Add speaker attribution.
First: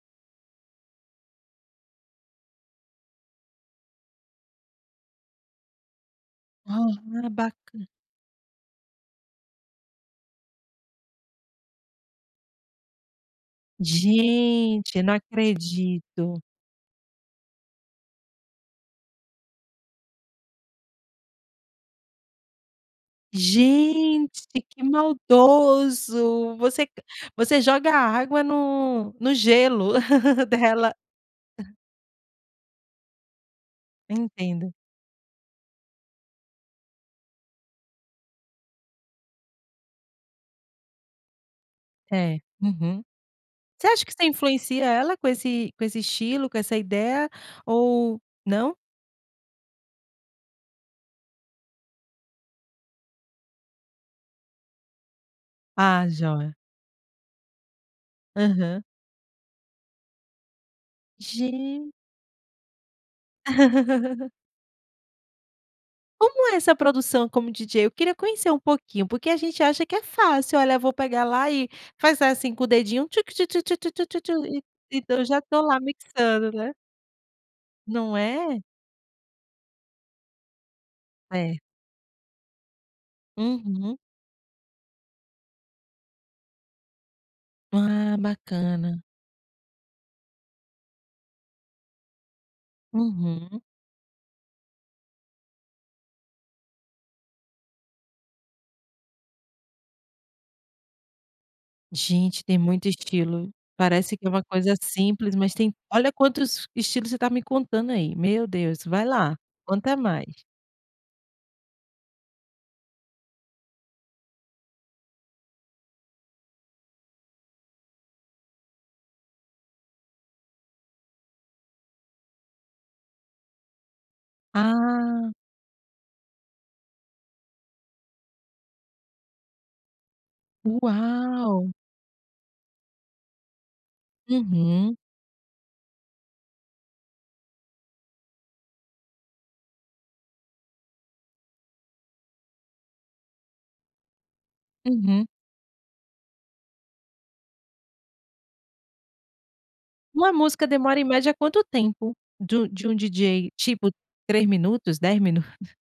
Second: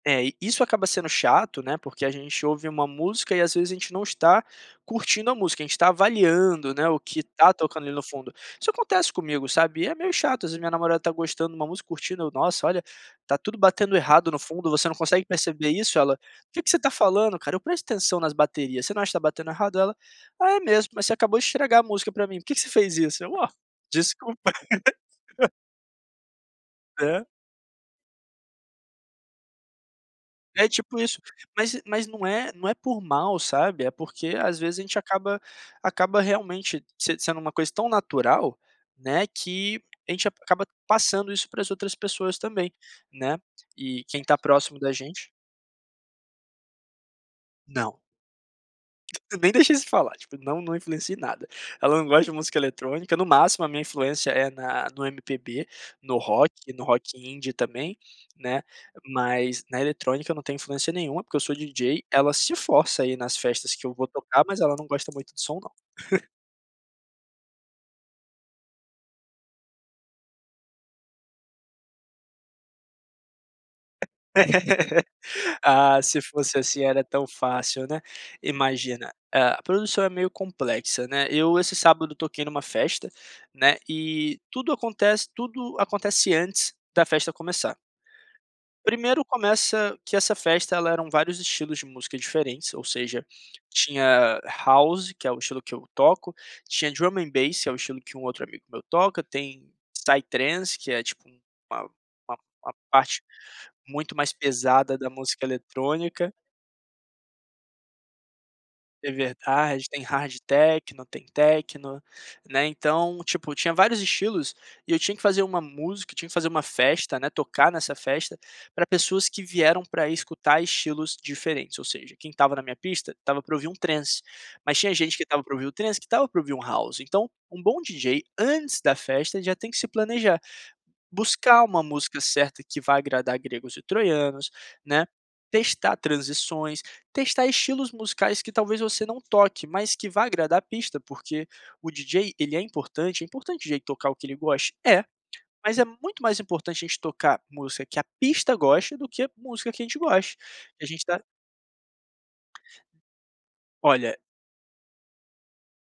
Speaker 1: É, isso acaba sendo chato, né, porque a gente ouve uma música e, às vezes, a gente não está curtindo a música, a gente tá avaliando, né, o que
Speaker 2: Aham,
Speaker 1: tá tocando
Speaker 2: baca
Speaker 1: ali no fundo. Isso acontece comigo, sabe. É meio chato, às vezes a minha namorada tá gostando de uma música, curtindo: "Nossa, olha, tá tudo batendo errado no fundo. Você
Speaker 2: Gente,
Speaker 1: não
Speaker 2: eu não
Speaker 1: consegue perceber isso?" Ela:
Speaker 2: acredito!
Speaker 1: "O que que você tá falando, cara?" Eu: "Presta atenção na bateria. Você não acha que tá batendo errado?" Ela: "Ah, é mesmo. Mas você acabou de estragar a música pra mim. Por que que você fez isso?" Eu: "Oh,
Speaker 2: Gente,
Speaker 1: desculpa."
Speaker 2: que maldoso! Você
Speaker 1: Hã?
Speaker 2: você joga água no no gelo
Speaker 1: É
Speaker 2: dela.
Speaker 1: tipo isso, mas mas não é não é por mal, sabe, é porque às
Speaker 2: Entendo.
Speaker 1: vezes a gente acaba acaba realmente se sendo uma coisa tão natural, né, que a gente acaba passando isso pra as outras pessoas
Speaker 2: É.
Speaker 1: também,
Speaker 2: Uhum.
Speaker 1: né.
Speaker 2: Você
Speaker 1: E
Speaker 2: acha que
Speaker 1: quem
Speaker 2: você
Speaker 1: tá próximo
Speaker 2: influencia
Speaker 1: da
Speaker 2: ela? Com
Speaker 1: gente
Speaker 2: esse com esse estilo, com essa ideia
Speaker 1: Não.
Speaker 2: ou não?
Speaker 1: Eu nem deixo isso falar. Tipo, não, não influencio em nada. Ela não gosta de música eletrônica, no máximo a minha influência é na no MPB,
Speaker 2: Ah,
Speaker 1: no rock
Speaker 2: joia.
Speaker 1: e no rock indie também, né,
Speaker 2: Aham.
Speaker 1: mas na eletrônica eu não tenho influência nenhuma, porque eu sou
Speaker 2: Gen
Speaker 1: DJ, ela se força ir nas festas que eu vou tocar, mas ela não gosta muito do som não.
Speaker 2: Como é essa produção como DJ? Eu queria conhecer um pouquinho, porque a gente acha que é fácil: "Olha, vou pegar lá, e fazer assim com o dedinho: tchu-tchu-tchu-tchu-tchu-tchu" E ,então, eu já tô lá
Speaker 1: Ah, se
Speaker 2: mixando,
Speaker 1: fosse
Speaker 2: né.
Speaker 1: assim era tão fácil, né,
Speaker 2: Não é?
Speaker 1: imagina. A produção é meio complexa, né.
Speaker 2: É.
Speaker 1: Eu esse sábado toquei numa festa, né,
Speaker 2: Uhum.
Speaker 1: e tudo acontece tudo acontece antes da festa começar.
Speaker 2: Ah, bacana.
Speaker 1: Primeiro, começa que essa festa, ela eram vários estilos de música diferentes, ou seja,
Speaker 2: Uhum.
Speaker 1: tinha house, que é o estilo que eu toco, tinha drum and bass, é o estilo que um outro amigo meu toca, tem psytrance, que é, tipo, um uma uma
Speaker 2: Gente, tem
Speaker 1: uma
Speaker 2: muito
Speaker 1: parte
Speaker 2: estilo.
Speaker 1: muito
Speaker 2: Parece que é
Speaker 1: mais
Speaker 2: uma coisa
Speaker 1: pesada da
Speaker 2: simples,
Speaker 1: música
Speaker 2: mas tem olha
Speaker 1: eletrônica
Speaker 2: quantos estilo você tá me contando aí, meu Deus. Vai
Speaker 1: É
Speaker 2: lá,
Speaker 1: verdade,
Speaker 2: conta
Speaker 1: tem hard
Speaker 2: mais.
Speaker 1: techno, tem techno, né. Então, tipo, tinha vários estilos, e eu tinha que fazer uma música tinha que fazer uma festa, né, tocar nessa festa, pra pessoas que vieram pra escutar estilos diferentes, ou seja, quem estava na minha pista, estava pra ouvir um transe, mas tinha gente que
Speaker 2: Ah.
Speaker 1: estava pra ouvir o transe, que estava pra ouvir um house. Então, um bom DJ antes da festa já tem que se planejar, buscar
Speaker 2: Uau.
Speaker 1: uma música certa que vá agradar gregos e troianos,
Speaker 2: Uhum.
Speaker 1: né, testar transições, testar estilos musicais que talvez você não toque, mas que vá agradar a pista, porque, o DJ, ele é importante, é importante o DJ tocar o que ele goste, é,
Speaker 2: Uhum.
Speaker 1: mas é muito mais importante a gente tocar música que a pista goste, do que a música que a gente
Speaker 2: Uma
Speaker 1: goste,
Speaker 2: música
Speaker 1: a
Speaker 2: demora em
Speaker 1: gente tá
Speaker 2: média quanto tempo? Du de um DJ, tipo,
Speaker 1: Olha
Speaker 2: 3 minutos, 10 minutos?